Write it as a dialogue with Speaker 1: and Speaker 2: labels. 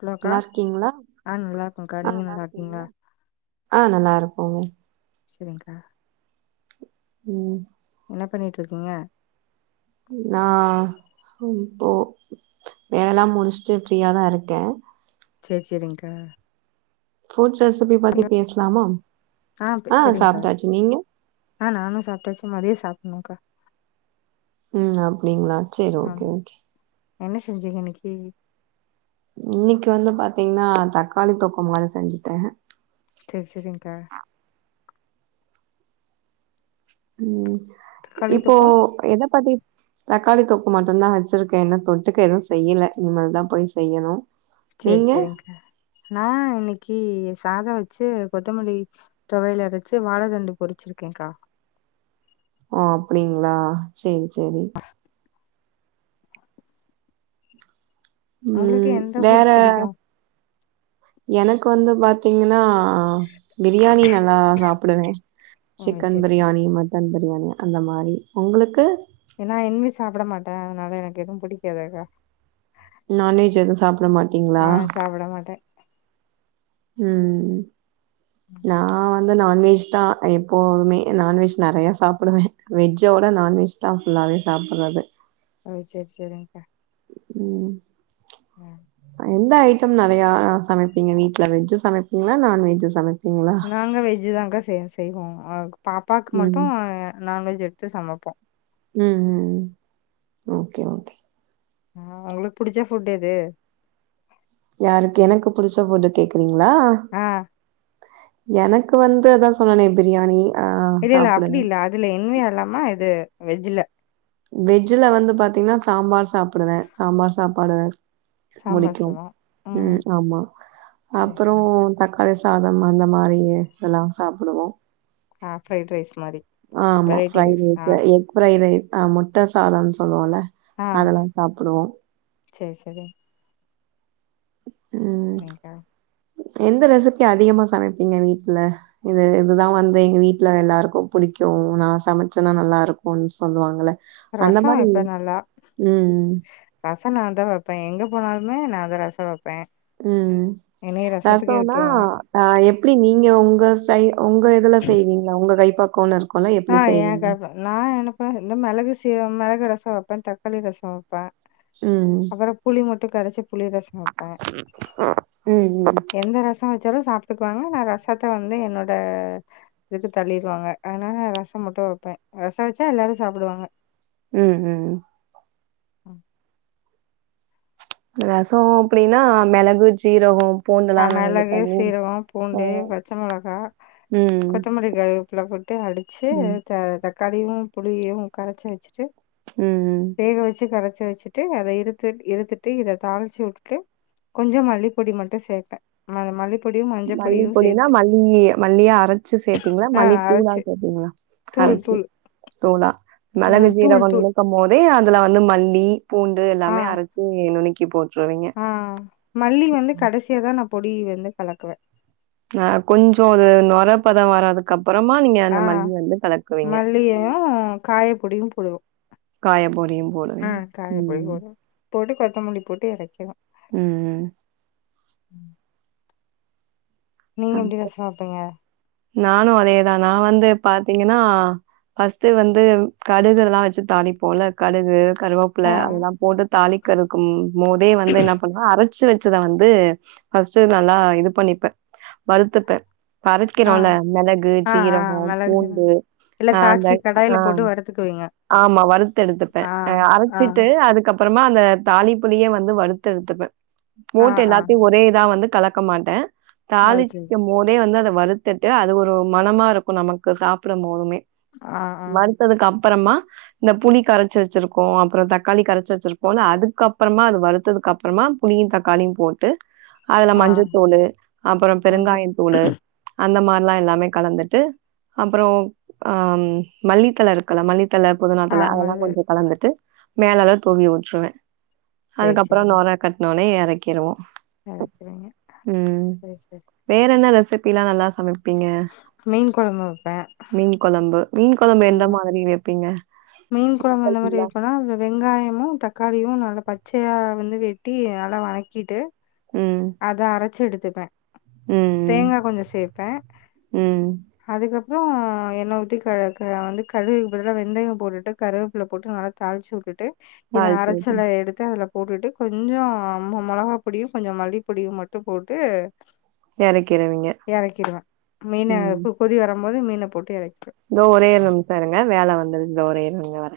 Speaker 1: ஹலோக்கா
Speaker 2: நல்லா இருக்கீங்களா?
Speaker 1: ஆ நல்லா இருக்கோங்க்கா
Speaker 2: ஆ
Speaker 1: நீங்க
Speaker 2: நல்லா இருக்கீங்களா? ஆ நல்லா இருக்கோங்க,
Speaker 1: சேரிங்க்கா
Speaker 2: ம்
Speaker 1: என்ன பண்ணிட்டு இருக்கீங்க
Speaker 2: நா இப்போ வேலைல்லா முடிச்சுட்டு ஃப்ரீயாதா இருக்கே
Speaker 1: சேரி சேரிங்க்கா
Speaker 2: ஃபுட் ரெசிபி பத்தி பேசலாமா ஆ சாப்ட்டாச்சு நீங்க
Speaker 1: ஆ நானு சாப்ட்டாச்சு மதிய சாப்ட்ணுக்கா
Speaker 2: ம் அப்டிங்களா சேரி
Speaker 1: ஆ
Speaker 2: ஓகே ஓகே
Speaker 1: என்ன செஞ்சிங்க இன்னைக்கு
Speaker 2: இன்னைக்கு வந்து பாத்தீங்கனா தக்காளி தக்காளி தொக்கு மாரி செஞ்சுட்டே
Speaker 1: சேரி சேரிங்க்கா
Speaker 2: ம்
Speaker 1: தக்காளி
Speaker 2: இப்போ
Speaker 1: தொக்கோ
Speaker 2: எத பத்தி தக்காளி தொக்கு மட்டும்தா வெச்சிருக்கே இன்னு தொட்டுக்க எதுவு செய்யலா இனிமேல்தா போய் செய்யணு
Speaker 1: செரி
Speaker 2: நீங்க
Speaker 1: செரிங்ககா நா இன்னைக்கி சாத வச்சு கொத்தமல்லி தொவையல் அரைச்சு வாழ தண்டு பொரிச்சிருக்கேங்க்கா
Speaker 2: ஓ அப்டிங்களா சேரி சேரி
Speaker 1: உங்களுக்கு
Speaker 2: ம்
Speaker 1: எந்த ஃபுட்
Speaker 2: வேற
Speaker 1: புடிக்கு
Speaker 2: எனக்கு வந்து பாத்தீங்கனா பிரியாணி நல்லா சாப்பிடுவே
Speaker 1: ஓ
Speaker 2: சிக்கன்
Speaker 1: சேரி சேரி
Speaker 2: பிரியாணி மட் டன் பிரியாணி அந்த மாரி உங்களுக்கு
Speaker 1: நா என்னுமே சாப்பிட மாட்டே அதனால எனக்கு எதுவு புடிக்காதுக்கா
Speaker 2: நான்வெஜ் எது சாப்பிட மாட்
Speaker 1: ஆ சாப்ட மாட்டே
Speaker 2: ம், நா வ ந்து நான்வெஜ்தா எப்போதுமே நான்வெஜ் நறைய சாப்பிடுவே வெஜ்ஜ விட நான்வெஜ் தா ஃபுல்லாவே சாப்புட்றது
Speaker 1: ஓ சேரி சேரிங்க்கா
Speaker 2: ம்
Speaker 1: ம்
Speaker 2: எந்த ஐட்டம் நறைய சமைப்பீங்க வீட்ல வெஜ் சமைப்பீங்ளா நான்வெஜ் சமைப்பீங்ளா
Speaker 1: நங்க வெஜ்தாங்க்கா செய் செய்வோ, அ பாப்பாவுக்கு மட்டு
Speaker 2: ம்.
Speaker 1: நான்வெஜ் எடுத்து சமைப்போ
Speaker 2: ம், ம், ஓகே ஓகே
Speaker 1: ஆ, உங்களுக்கு புடிச்ச ஃபுட் எது?
Speaker 2: யாருக்கு எனக்கு புடிச்ச ஃபுட் கேக்குறீங்ளா
Speaker 1: ஆ
Speaker 2: எனக்கு வந்து அதா சொன்னனே பிரியாணி ஆ
Speaker 1: இல்லல்ல அப்படி
Speaker 2: சாப்பிடுவேன்.
Speaker 1: இல்ல அதுல என் வி இல்லாம இது வெஜ்ஜீல
Speaker 2: வெஜ்ல வந்து பாத்தீங்கன்னா சாம்பார் சாப்டுவே சாம்பார் சாப்பாடு
Speaker 1: சாம்பார்
Speaker 2: முடிக்கு
Speaker 1: சாதோ
Speaker 2: ம் ஆமா
Speaker 1: சரி
Speaker 2: அப்புறோ
Speaker 1: சரி
Speaker 2: தக்காளி சாதம் அந்த மாரி இதெல்லா சாப்புடுவோ
Speaker 1: ஆ ஃபிரைட் ரைஸ் மாரி
Speaker 2: ஆ ஆமா
Speaker 1: வெரைட்டி ரைஸ்
Speaker 2: ஃபிரைரைஸ்
Speaker 1: ஆ
Speaker 2: தா எக்ஃபிரை ரைஸ் தா ஆ முட்ட சாதம்னு சொல்லுவோல அதெல்லா சாப்புடுவோ
Speaker 1: செரி செரி
Speaker 2: ம்
Speaker 1: சரிங்க்கா
Speaker 2: எந்த ரெசிபி அதிகமா சமைப்பிங்க வீட்ல இது இதுதா வந்து எங்க வீட்ல எல்லாருக்கு புடிக்கு நா சமச்சன்னா நல்லா இருக்குன் சொல்லுவாங்கள
Speaker 1: ரச வைப்ப நல்லா
Speaker 2: ம்,
Speaker 1: ரச நா தா வப்பே எங்க போனாலுமே நா தா ரச வப்பே
Speaker 2: ம் ரசோனா ஆ எப்டி நீங்க உங்க சை உங்க இதுலா செய்வீங்களா உங்க கைப்பக்கோன் இரு
Speaker 1: ஆ ஏ கன் நா என்னப்ப இந்த மெளகு சீரக மெளகு ரசோ வப்பே தக்காளி ரசோ வப்பே
Speaker 2: ம்
Speaker 1: அப்பற புளி மட்டு கரைச்சி புளி ரசோ வைப்பே
Speaker 2: ம் ம்
Speaker 1: எந்த ரச வச்சாலு சாப்ட்டுக்குவாங்க நா ரசத்த வந்து என்னோட இதுக்கு தள்ளிடுவாங்க அதனாலா ரச மட்டு வப்பே ரச வச்சா எல்லாரு சாப்பிடுவாங்க
Speaker 2: ம் ம் ரசோ அப்டின்னா மெளகு ஜீரகோ
Speaker 1: ஆ மெளகு சீரக பூண்டு பச்ச மொளகா
Speaker 2: ம்.
Speaker 1: கொத்தமல்லி கருக புல போட்டு அடிச்சு
Speaker 2: ம்.
Speaker 1: தக்காளியு புளியு கரச்சி வச்சுட்டு
Speaker 2: ம் ம்
Speaker 1: வேக வச்சு கரச்சி வச்சிட்டு அத இறுத்து இறுத்துட்டு இத தாளிச்சு வுட்டுட்டு கொஞ்ச மல்லிப்பொடி மட்டு சேத் மல்லிப்பொடியு மஞ்ச பொடியு
Speaker 2: மல்லிப்பொடினா,
Speaker 1: சேத்து
Speaker 2: மல்லி மல்லிய அரைச்சு சேர்ப்பீங்களா?
Speaker 1: ஆ
Speaker 2: மல்லி தூளா
Speaker 1: அரைச்சு
Speaker 2: சேர்ப்பீங்களா?
Speaker 1: தூள்
Speaker 2: அரைச்சு
Speaker 1: தூளு
Speaker 2: தூளா மெளகு சீரகொ அந்த
Speaker 1: தூள்
Speaker 2: மாரி பகும் போதே அதுலா வந்து மல்லி பூண்டு
Speaker 1: ஆ
Speaker 2: எல்லாமே அரைச்சு நுணுக்கி போட்ருவீங்க
Speaker 1: ஆ மல்லி வந்து கடசியா தா நா பொடி வந்து கலக்குவே
Speaker 2: அ கொஞ்சோ அது நொரப்பத வரதுக்கு அப்புறமா நீங்க அந்த மல்லி வந்து கலக்குவீங்க
Speaker 1: இல்லய காய பொடியு பொடுவோ
Speaker 2: காய பொடியு
Speaker 1: ஆ
Speaker 2: போடுவீங்க
Speaker 1: காயப்பொடி
Speaker 2: ம்
Speaker 1: போடு போட்டு கொத்தமல்லி போட்டு எரக்கிரோ
Speaker 2: ம்
Speaker 1: நீங்க எப்டி ரசோ வப்பிங்க
Speaker 2: நானு அதேதா நா வந்து பாத்தீங்கன்னா ஃபஸ்ட் வந்து கடுகு இது எல்லா வச்சு தாளி போல கடுகு கருவப் ப்ல
Speaker 1: ஆ
Speaker 2: அதெல்லா போட்டு தாளிக்கிறதுக்கும் போதே வந்து என்ன பண்ணுவா அரச்சு வச்சத வந்து ஃபஸ்டு நல்லா இது பண்ணிப்ப வருத்துப்ப
Speaker 1: ஆ
Speaker 2: அரக்கிறோல மெளகு
Speaker 1: ஆ ஆ
Speaker 2: ஜீரகோ
Speaker 1: மெளகு
Speaker 2: பூண்டு அ அந்த அ
Speaker 1: த்க்குவீங்க
Speaker 2: ஆமா வருத்து எடுத்துப்ப அ
Speaker 1: ஆ
Speaker 2: அரச்சிட்டு அதுக்கப் அப்றமா அந்த தாழிப்புலியே வந்து வருத்து எடுத்துப்ப
Speaker 1: ஆ
Speaker 2: ஓட்
Speaker 1: ஆ
Speaker 2: எல்லாத்தயு ஒரே இதா வந்து கலக் க்கமாட்ட
Speaker 1: அது செரி
Speaker 2: தாழிச்சு போதே வந்து அத வறுத்துட்டு அது ஒரு மனமா இருக்கு நமக்கு சாப்ட போதுமே
Speaker 1: ஆ ஆ
Speaker 2: ததுக்கு அப்பறமா இந்த புளி கரச்சு வச்சிருக்கோ அப்றோ தக்காளி கரச்சு வச்சிருக்கோல அதுக்கப்பறமா அது வருத்ததுக்கு அப்றமா புளியு தக்காளியு போட்டு அதுல
Speaker 1: ஆ
Speaker 2: மஞ்சத்தூளு அப்றோ
Speaker 1: அது
Speaker 2: பெருங்காய தூளு அந்த மாரிலா எல்லாமே கலந்துட்டு அப்றோ அ மல்லித்தழ இருக்குல்ல மல்லி தழ
Speaker 1: ஆ
Speaker 2: புதுனாத்தழ அதெல்லா
Speaker 1: மொளகு
Speaker 2: கொஞ்சொ கலந்துட்டு மேலலா துவி உட்ருவ
Speaker 1: சேரி
Speaker 2: அதுக்கப்றோ நொற கட்னோனே எறக்கிருவோ
Speaker 1: எரக்கிருவிங்க செரி செரி
Speaker 2: வேற என்ன ரெசிபிலா நல்லா சமைப்
Speaker 1: மீன் கொழம்பு வெப்ப
Speaker 2: மீன் கொழம்பு மீன் கொழம்பு எந்த மாதிரி வெப்பீங்க
Speaker 1: மீன் கொழம்பு எந்த மாரி வப்பனா அது வெங்காயமு தக்காளியு நல்லா பச்சயா வந்து வெட்டி நல்லா வதக்கிட்டு
Speaker 2: ம்
Speaker 1: அத அரச்சு எடுத்துப்ப
Speaker 2: ம். ம்.
Speaker 1: தேங்கா கொஞ்சோ சேப்ப
Speaker 2: ம்.
Speaker 1: அதுக்கப் வா அ எண்ண ஊத்தி க க வந்து கடுகுக்கு பதிலா வெந்தயோ போட்டுட்டு கருவேப்பில்ல போட்டு நல்லா தாழிச்சி உட்டுட்டு இத
Speaker 2: தாளிச்சு ஊத்தி
Speaker 1: அரச்சல எடுத்து அதுல போட்டுட்டு கொஞ்சோ மொ மொளகா பொடியு கொஞ்சொ மல்லி பொடியு மட்டு போட்டு
Speaker 2: எறக்கிருவீங்க.
Speaker 1: எறக்கிருவ மீன கு கொதி வரும்போது மீன போட்டு எரக்கிருவ
Speaker 2: இந்தா ஒரே ஒரு நிமிஷோ இருங்க வேல வந்து ஒரே ஒரு இருங்க வர